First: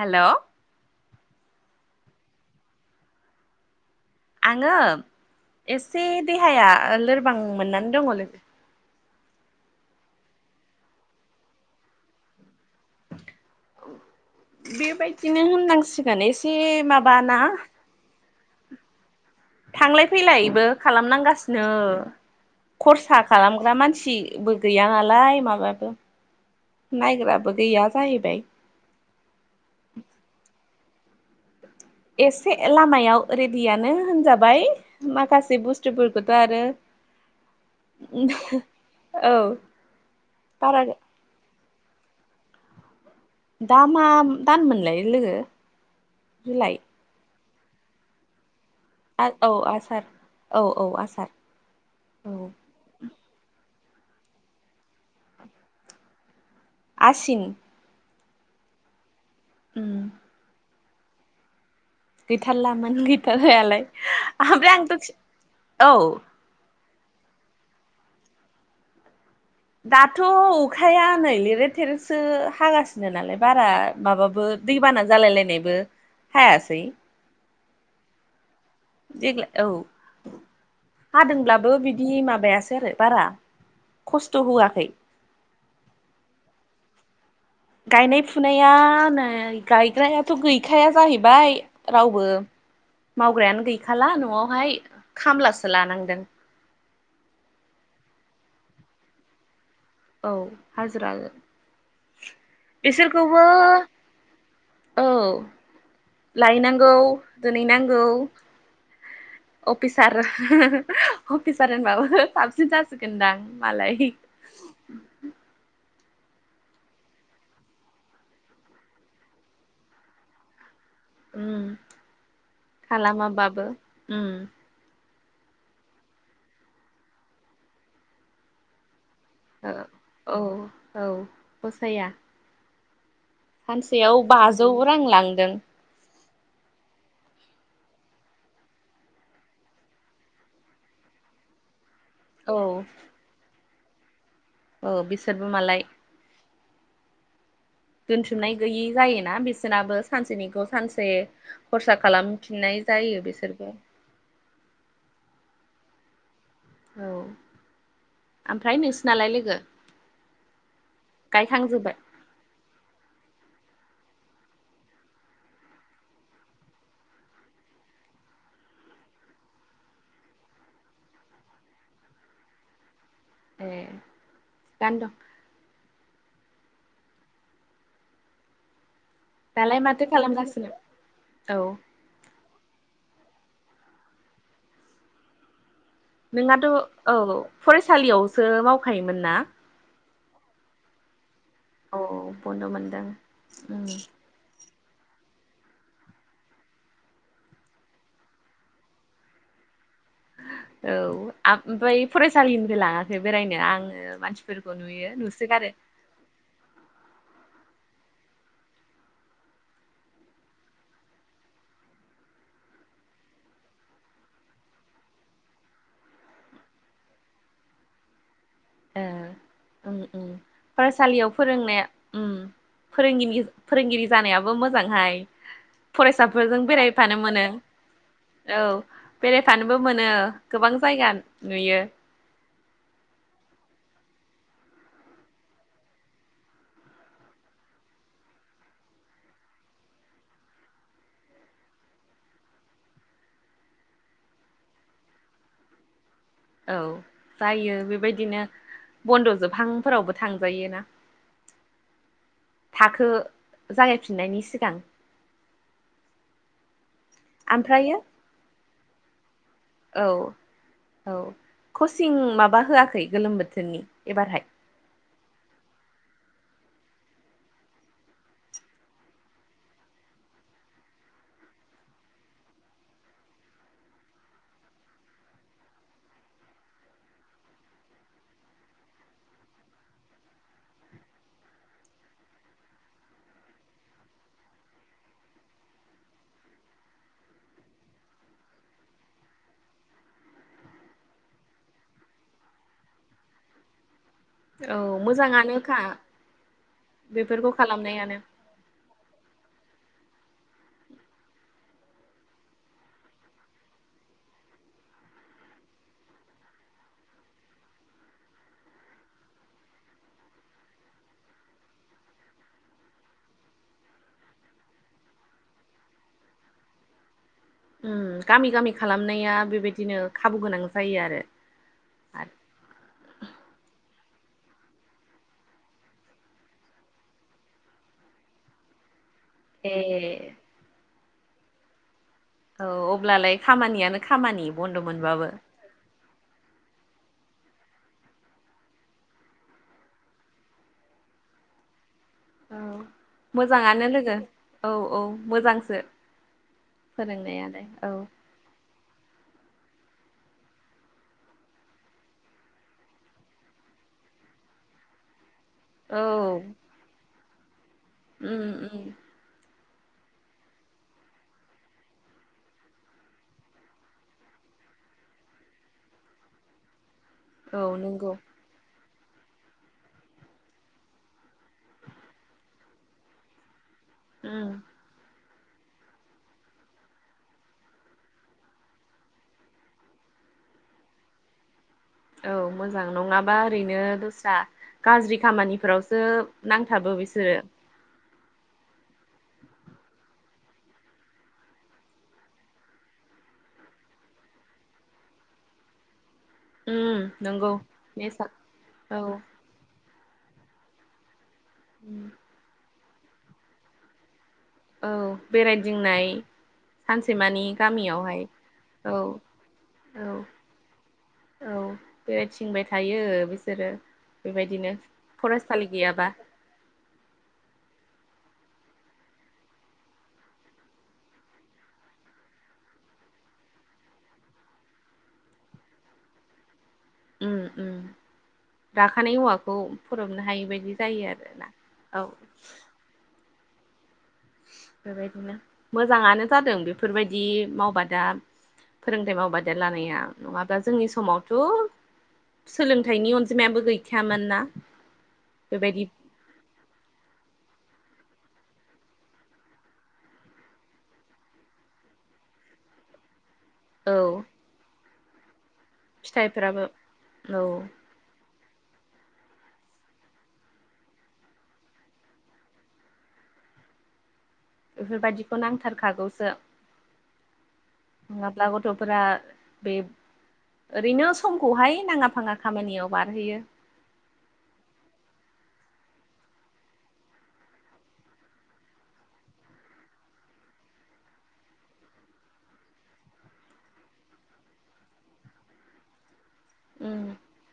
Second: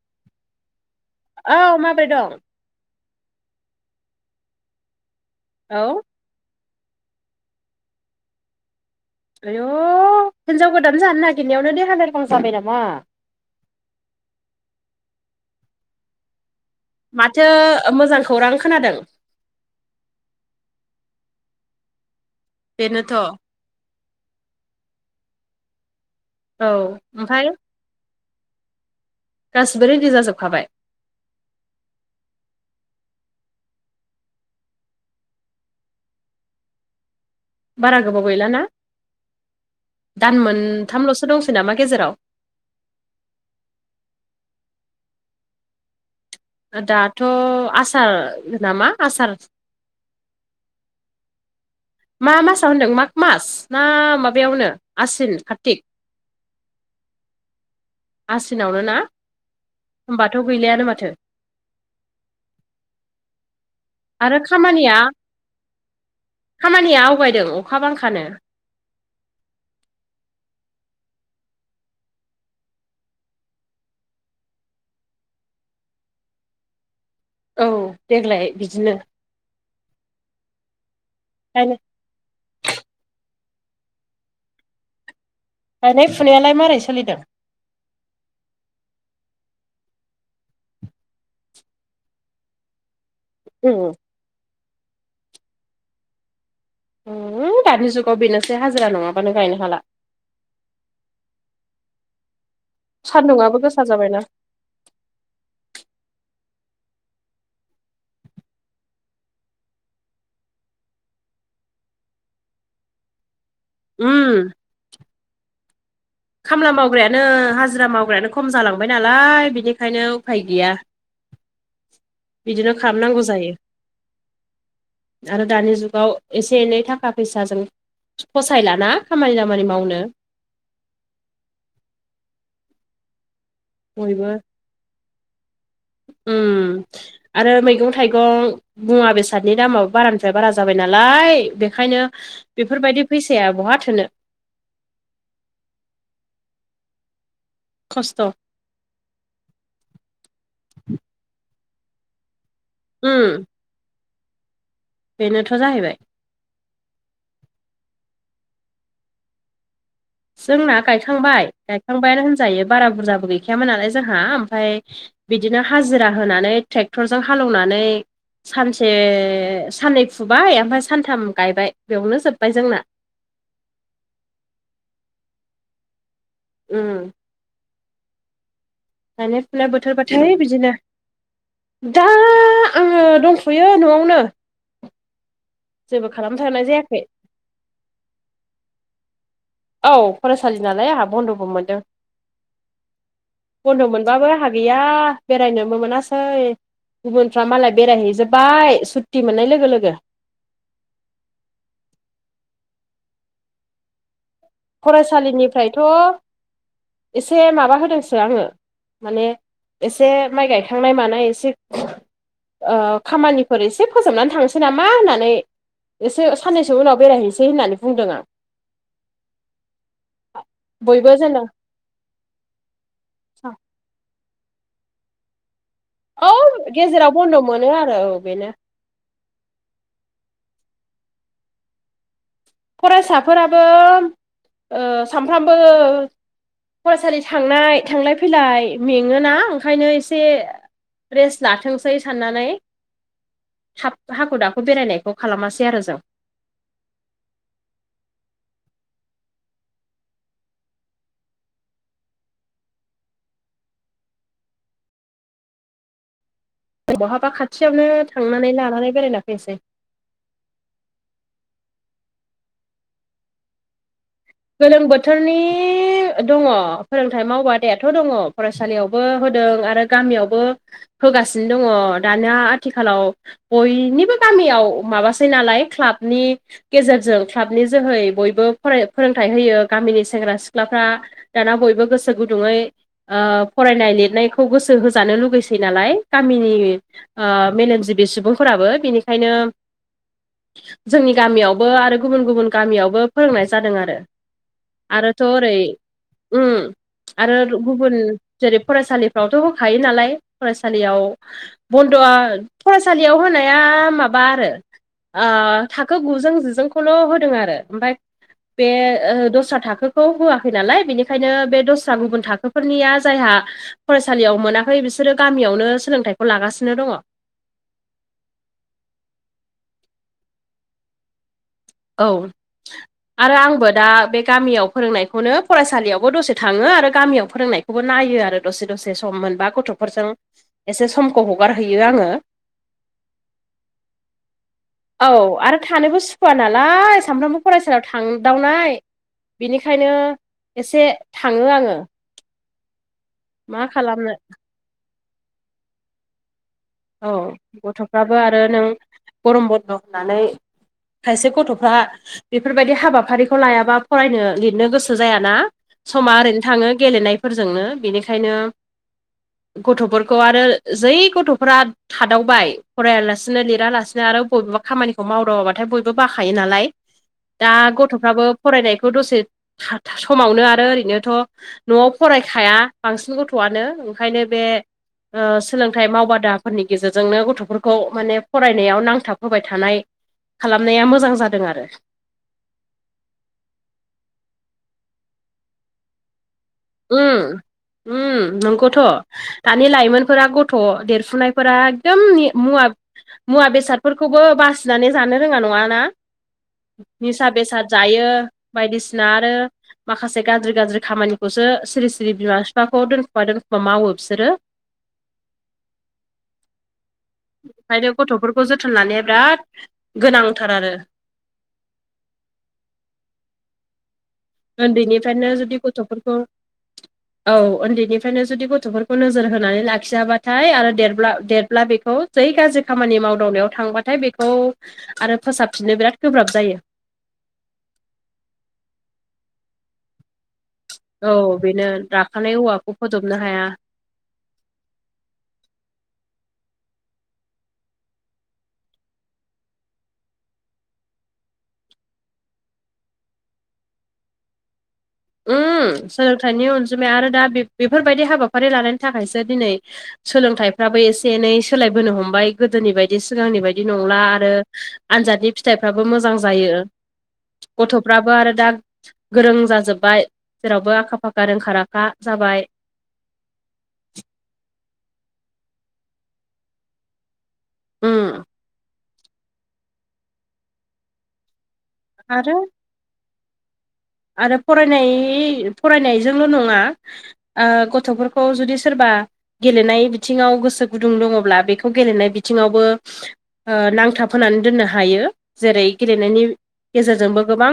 हेल'। औ माबोरै दं। आङो औ एसे देहाया लोरबां मोननानै दङ लोगो आय' हिनजाव गोदान जानो नागिरनायावनो देहा लोरबां जाबाय नामा? बेबायदिनो होननांसिगोन एसे माबा माथो मोजां खौरां खोनादों। थांलाय फैलायबो खालामनांगासिनो बेनोथ' खरसा औ खालाम ग्रा मानसिबो गैया नालाय माबायाबो ओमफ्राय नायग्राबो गैया जाहैबाय। गासिबो रेडि जाजोबखाबाय। एसे लामायाव रेडियानो होनजाबाय। माखासे बुस्थुफोरखौथ' आरो बारा गोबाव गैला ना औ दान बारा मोनथामल'सो दंसै नामा गेजेराव दा मा दान मोनलाय लोगो जुला दाथ' आसार नामा? आसार औ आसार औ औ आसार। मा औ मासाव होनदों माग मास ना माबायावनो आसिन कारतिक आसिन आसिनावनो ना होनबाथ' गैलायानो माथो गैथारलामोन गैथारहायालाय आरो ओमफ्राय खामानिया आंथ' औ खामानिया आवगायदों अखा बांखानो दाथ' अखाया नै लेरे थेरेसो हागासिनो नालाय बारा माबाबो दैबाना जालायलायनायबो हायासै औ देग्लाय बिदिनो देग्लाय औ दाइन हादोंब्लाबो बिदि बि माबायासो आरो बारा खस्थ' होआखै। गायनाय फुनायालाय मारै सोलिदों। गायनाय फुनाया नै गायग्रायाथ' गैखाया जाहैबाय। रावबो मावग्रायानो गैखाला न'आवहाय खामलासो लानांदों। दानि जुगाव बेनोसै हाजिरा नङाबानो गायनो हाला। औ हाजिर बिसोरखौबो सान्दुंआबो गोसा जाबायना। औ लायनांगौ दोनहैनांगौ। अफिसार अफिसार होन माबाो साबसिन जासिगोनदां। मालाय। उम खामला मावग्रायानो हाजिरा मावग्रायानो खम जालांबाय नालाय बिनिखायनो उफाय गैया। बिदिनो खालामनांगौ जायो खालामाबाबो। आरो दानि जुगाव एसे एनै थाखा फैसाजों फसायलाना खामानि दामानि मावनो। औ औ फसाया। सानसेयाव बयबो बाजौ रां लांदों। आरो मैगं थाइगं। मुवा बेसादनि दामाबो बारानिफ्राय बारा जाबाय नालाय बेखायनो। औ बेफोरबायदि फैसाया बहा थो औ बिसोरबो मालाय खस्थ' दोनथुमनाय गैयि जायोना बिसोरनाबो सानसेनिखौ सानसे खरसा खालामफिननाय उम जायो बिसोरबो बेनोथ' जाहैबाय औ ओमफ्राय नोंसिनालाय लोगो जोंना गायखांबाय गायखांजोब्बाय गायखांबायानो होनजायो बारा बुरजाबो गैखायामोन नालाय जोंहा ओमफ्राय बिदिनो हाजिरा होनानै ट्रेक्टरजों हालेवनानै सानसे साननै फुबाय ओमफ्राय सानथाम गायबाय बेयावनो जोब्बाय जोंना। ए दानो दं उम ओम मानना दालाय बोथोर माथो फाथ बिदिनो खालामगासिनो औ दा आङो दंथ'यो न'आवनो जेबो खालामथ'नाय जायाखै नोंनााथ' औ फरायसालियावसो मावखायोमोन ना औ फरायसालि नालाय आंहा बन्द'बोमोन। औ बन्द' मोनदों। बन्द' मोनबाबो आंहा गैया बेरायनोबो मोनासै। गुबुनफ्रा मालाय बेरायहैजोबबाय सुटि मोननाय लोगो लोगो औ ओमफ्राय फरायसालिनिफ्राय लाङाखै बेरायनो आङो मानसि। फरायसालिनिफ्रायथ' एसे माबा होदोंसो आङो। माने एसे माइ गायखांनाय मानाय एसे खामानिफोर एसे फोजोबनानै थांनोसै नामा होननानै। एसे साननैसो उनाव बेरायहैनोसै होननानै बुंदों आं। बयबो फरायसालियाव जेन' फोरोंनाया फोरोंगिरि फोरोंगिरि जानायाबो मोजांहाय। औ फरायसाफोरजों गेजेराव बेरायफानो बन्द' मोनो आरो बेनो औ बेरायफानोबो मोनो गोबां जायगा नुयो। फरायसाफोराबो सामफ्रामबो फरायसालि थांनाय थांलाय फैलाय मेङोना ओंखायनो एसे। रेस्ट लाथोंसै साननानै। हाब हाखु दाखु बेरायनायखौ खालामासै आरो जों औ जायो बेबायदिनो बन्द'जोबहांफोरावबो थांजायो ना थाखो जागायफिननायनि सिगां बहाबा खाथियावनो ओमफ्रायो थांनानै लानानै बेरायला फैनोसै औ औ कचिं माबा होआखै गोलोम बोथोरनि एबारहाय। गोलोम बोथोरनि दङ फोरोंथायाइ मावबादायाथ' दङ फरायसालियावबो होदों आरो। गामियावबो होगासिनो दङ दानिया आथिखालाव। बयनिबो गामियाव माबासै नालाय क्लाबनि। गेजेरजों क्लाबनि जोहै बयबो फराय फोरोंथाइ होयो गामिनि सेंग्रा सिख्लाफ्रा दाना बयबो गोसो गुदुङै। फरायनाय लिरनायखौ गोसो होजानो लुगैसै नालाय गामिनि मेलेमजिबि सुबुंफोराबो बेनिखायनो जोंनि गामियावबो आरो गुबुन गुबुन गामियावबो फोरोंनाय जादों आरो औ आरोथ' ओरै मोजाङानोखा आरो बेफोरखौ गुबुन खालामनायानो जेरै फरायसालिफ्रावथ' होखायो नालाय फरायसालियाव बन्द'आ फरायसालियाव होनाया माबा आरो। थाखो गुजों जिजोंखौल' होदों आरो ओमफ्राय। बे दस्रा थाखोखौ होआखै नालाय बेनिखायनो बे दस्रा गुबुन थाखोफोरनिया जायहा फरायसालियाव मोनाखै बिसोरो गामियावनो सोलोंथाइखौ लागासिनो दङ। गामि गामि खालामनाया बेबायदिनो खाबु गोनां जायो आरो। औ आरो आंबो दा बे गामियाव फोरोंनायखौनो फरायसालियावबो दसे थाङो आरो गामियाव फोरोंनायखौ खौबो नायो आरो दसे दसे सम मोनबा ए गथ'फोरजों एसे समखौ हगारहैयो आङो। औ अब्लालाय खामानियानो खामानि बन्द' औ मोनबाबो। आरो थानोबो सुखुवा नालाय सामफ्रामबो फरायसालियाव थांदावनाय। बिनिखायनो एसे थाङो आङो। औ मा मोजाङानो खालामनो लोगो औ औ मोजांसो औ फोरोंनायालाय औ गथ'फ्राबो आरो नों गरम बन्द' होननानै खायसे गथ'फ्रा बेफोरबायदि हाबाफारिखौ लायाबा फरायनो लिरनो गोसो जायाना। औ समा ओरैनो थाङो गेलेनायफोरजोंनो बिनिखायनो उम उम गथ'फोरखौ आरो जै गथ' फोरा थादावबाय फरायलासिनो लिरा लासिनो आरो बबेबा खामानिखौ मावदावाबाथाय बयब बबो बाखायो नालाय दा औ नंगौ गथ'फ्राबो फरायनायखौ दसे समावनो आरो ओरैनोथ' न'आव फरायखाया बांसिन गथ'आनो। ओंखायनो बे उम ओ सोलोंथाइ मावबादा फोरनि गेजेरजोंनो गथ'फोरखौ माने फरायनायाव नांथाब होबाय थानाय खालामनाया मोजां जादों आरो। औ मोजां नङाबा ओरैनो दस्रा गाज्रि खामानिफोरावसो नांथाबो उम बिसोरो उम नंगौथ' दानि लाइमोनफोरा गथ' देरफुनायफोरा एकदम मुवा मुवा बेसादफोरखौबो बासिनानै जानो रोङा नङा ना? उम निसा नंगौ बेसाद जायो नेसा बायदिसिना औ आरो माखासे गाज्रि गाज्रि खामानिखौसो सिरि सिरि बिमा बिफाखौ दोनखुबा दोनखुबा मावो बिसोरो। औ बेरायदिंनाय सानसेमानि ओंखायनो गामियावहाय गथ'फोरखौ जोथोन औ लानाया बिराद औ गोनांथार आरो औ बेराय थिंबाय थायो बिसोरो। बेबायदिनो उन्दैनिफ्रायनो जुदि फरायसालि गैयाबा गथ'फोरखौ औ उन्दैनिफ्रायनो जुदि गथ'फोरखौ नोजोर होनानै लाखियाबाथाय आरो दे देरब्ला बेखौ जै गाज्रि खामानि मावदावनायाव थांबाथाय बेखौ आरो फोसाबफिननो बिराद गोब्राब जायो। गाखानाय औवाखौ फदबनो हायि बायदि जायो औ आरोना बेनो औ औ राखाानाय औवाखौ फोदबनो हाया बेबायदिनो मोजाङानो जादों बेफोरबायदि मावबादा फोरोंथायाइ मावबादेर लानाया नङाब्ला जोंनि समावथ' सोलोंथाइनि अनजिमायाबो गैखायामोन ना? बेबायदि उम सोलोंथाइनि अनजिमाया आरो दा बे बेफोरबायदि हाबाफारि लानायनि थाखायसो दिनै सोलोंथाइफ्राबो एसे एनै सोलायबोनो हमबाय गोदोनि बायदि बिदि सिगांनि बायदि औ नंला आरो आनजादनि फिथाइफ्राबो मोजां जायो फिथाइफोराबो औ गथ' फ्राबो आरो दा गोरों जाजोबबाय जेरावबो आखा फाखा रोंखा राखा जाबाय। बेफोरबायदिखौ नांथारखागौसो उम नङाब्ला गथ' फोरा बे ओरैनो समखौहाय नाङा आरो फाङा खामानियाव बारहोयो। आरो फरायनाय फरायनायजोंल' नङा। ओ गथ'फोरखौ जुदि सोरबा गेलेनाय बिथिङाव गोसो गुदुं दङब्ला बेखौ गेलेनाय बिथिङावबो ओ नांथाब होनोनानै दोननो हायो जेरै गेलेनायनि उम गेजेरजोंबो गोबां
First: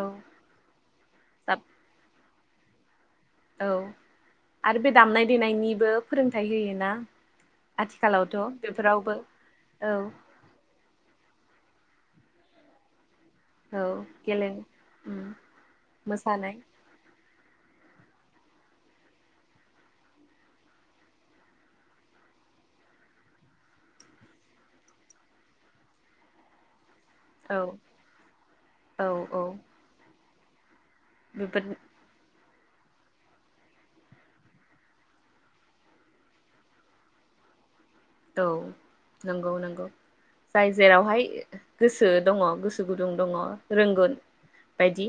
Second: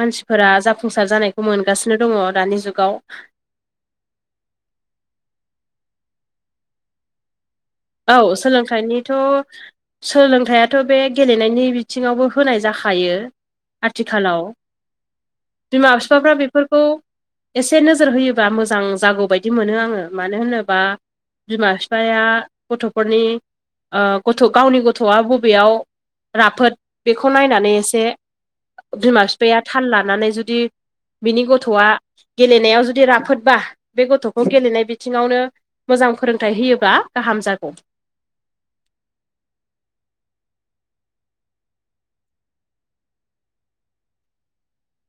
औ जाफुंसार जानायखौ मोनगासिनो दङ दानि जुगाव। औ आरो बे दामनाय देनायनिबो फोरोंथाइ होयो ना। औ सोलोंथाइनिथ' औ सोलोंथाइया थ' बे गेलेनायनि बिथिङावबो होनाय जाखायो औ आथिखालाव गेलेनो उम बिमा फिफाफ्रा मोसानाय बेफोरखौ एसे नोजोर होयोबा मोजां जागौ बायदि मोनो आङो मानो होनोबा बिमा फिफाया गथ'फोरनि ओ गथ' गावनि गथ'आ बबेयाव राफोद बेखौ औ नायनानै एसे औ बिमा औ बिफाया थाल लानानै जुदि बिनि बेफोर गथ'आ गेलेनायाव जुदि राफोदबा बे गथ'खौ गेलेनाय बिथिङावनो मोजां फोरोंथाइ होयोबा गाहाम जागौ औ नंगौ नंगौ जाय जेरावहाय गोसो दङ गोसो गुदुं दङ रोंगोन बायदि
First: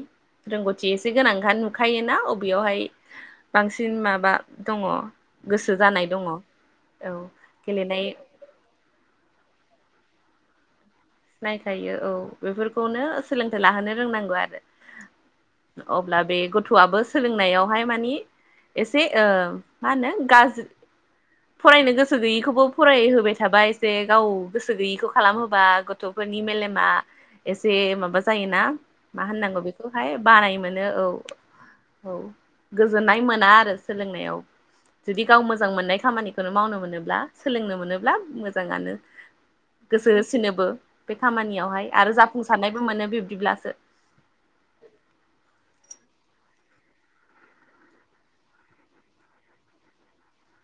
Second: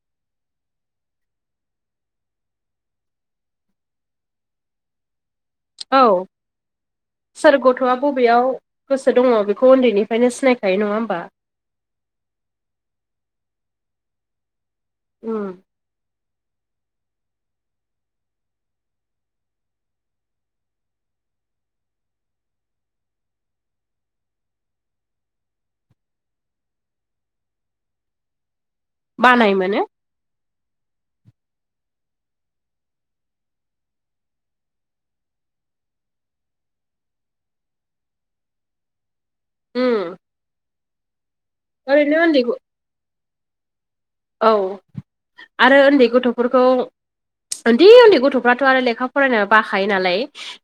रोंग'थि एसे गोनां नुखायोना अबेयावहाय बांसिन माबा दङ गोसो औ जानाय दङ औ सोर गथ'वा गेलेनाय बबेयाव गोसो दङ बेखौ ओन्दैनिफ्रायनो सिनायखायो नङा होमबा सिनायखायो औ बेफोरखौनो सोलोंथाइ लाहोनो रोंनांगौ आरो उम अब्ला बे गथ'वाबो सोलोंनायावहाय मानि एसे ओ मा होनो गाज्रि फरायनो गोसो गैयैखौबो फरायहोबाय थाबाय एसे गाव गोसो गैयिखौ खालामहोबा ग थ'फोरनि मेलेमा एसे माबा जायोना मा बानाय होननांगौ मोनो बेखौहाय बानाय मोनो औ औ गोजोननाय मोना आरो सोलोंनायाव जुदि गाव मोजां मोननाय खामानिखौनो मावनो मोनोब्ला सोलोंनो मोनोब्ला मोजाङानो गोसो उम होसिनोबो बे खामानियावहाय आरो ओरैनो उन्दै जाफुंसारनायबो मोनो बिब्दिब्लासो औ आरो ओन्दै गथ'फोरखौ ओन्दि उन्दै गथ'फ्राथ' आरो लेखा फरायनो बाखायो नालाय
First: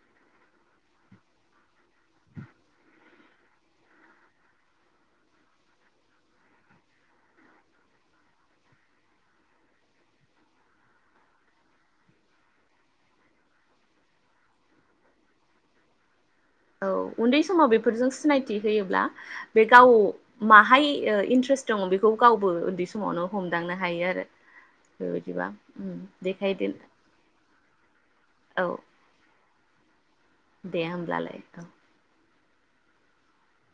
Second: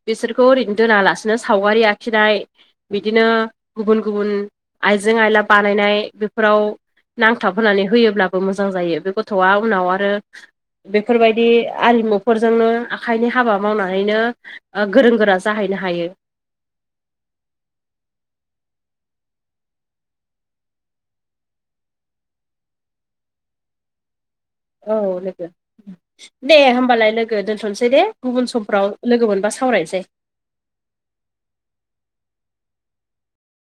बिसोरखौ ओरैनो दोनालासिनो सावगारि आखिनाय बि बिदिनो गुबुन गुबुन आइजें आयला बानायनाय बेफोराव नांथाबहोनानै होयोब्लाबो मोजां जायो बे गथ'वा उनाव आरो बेफोरबायदि आरिमुफोरजोंनो आखाइनि हाबा मावनानैनो ओ गोरों गोरा जाहैनो हायो औ उन्दै समाव बेफोरजों सिनायथि होयोब्ला बे गाव माहाय ओ इन्ट्रेस्ट दङ बेखौ गावबो ओन्दै समावनो हमदांनो हायो आरो औ बेबायदिबा लोगो उम दे देखायदो होमबालाय लोगो दोन्थ'नसै दे गुबुन औ समफ्राव लोगो मोनबा सावरायसै दे होमब्लालाय औ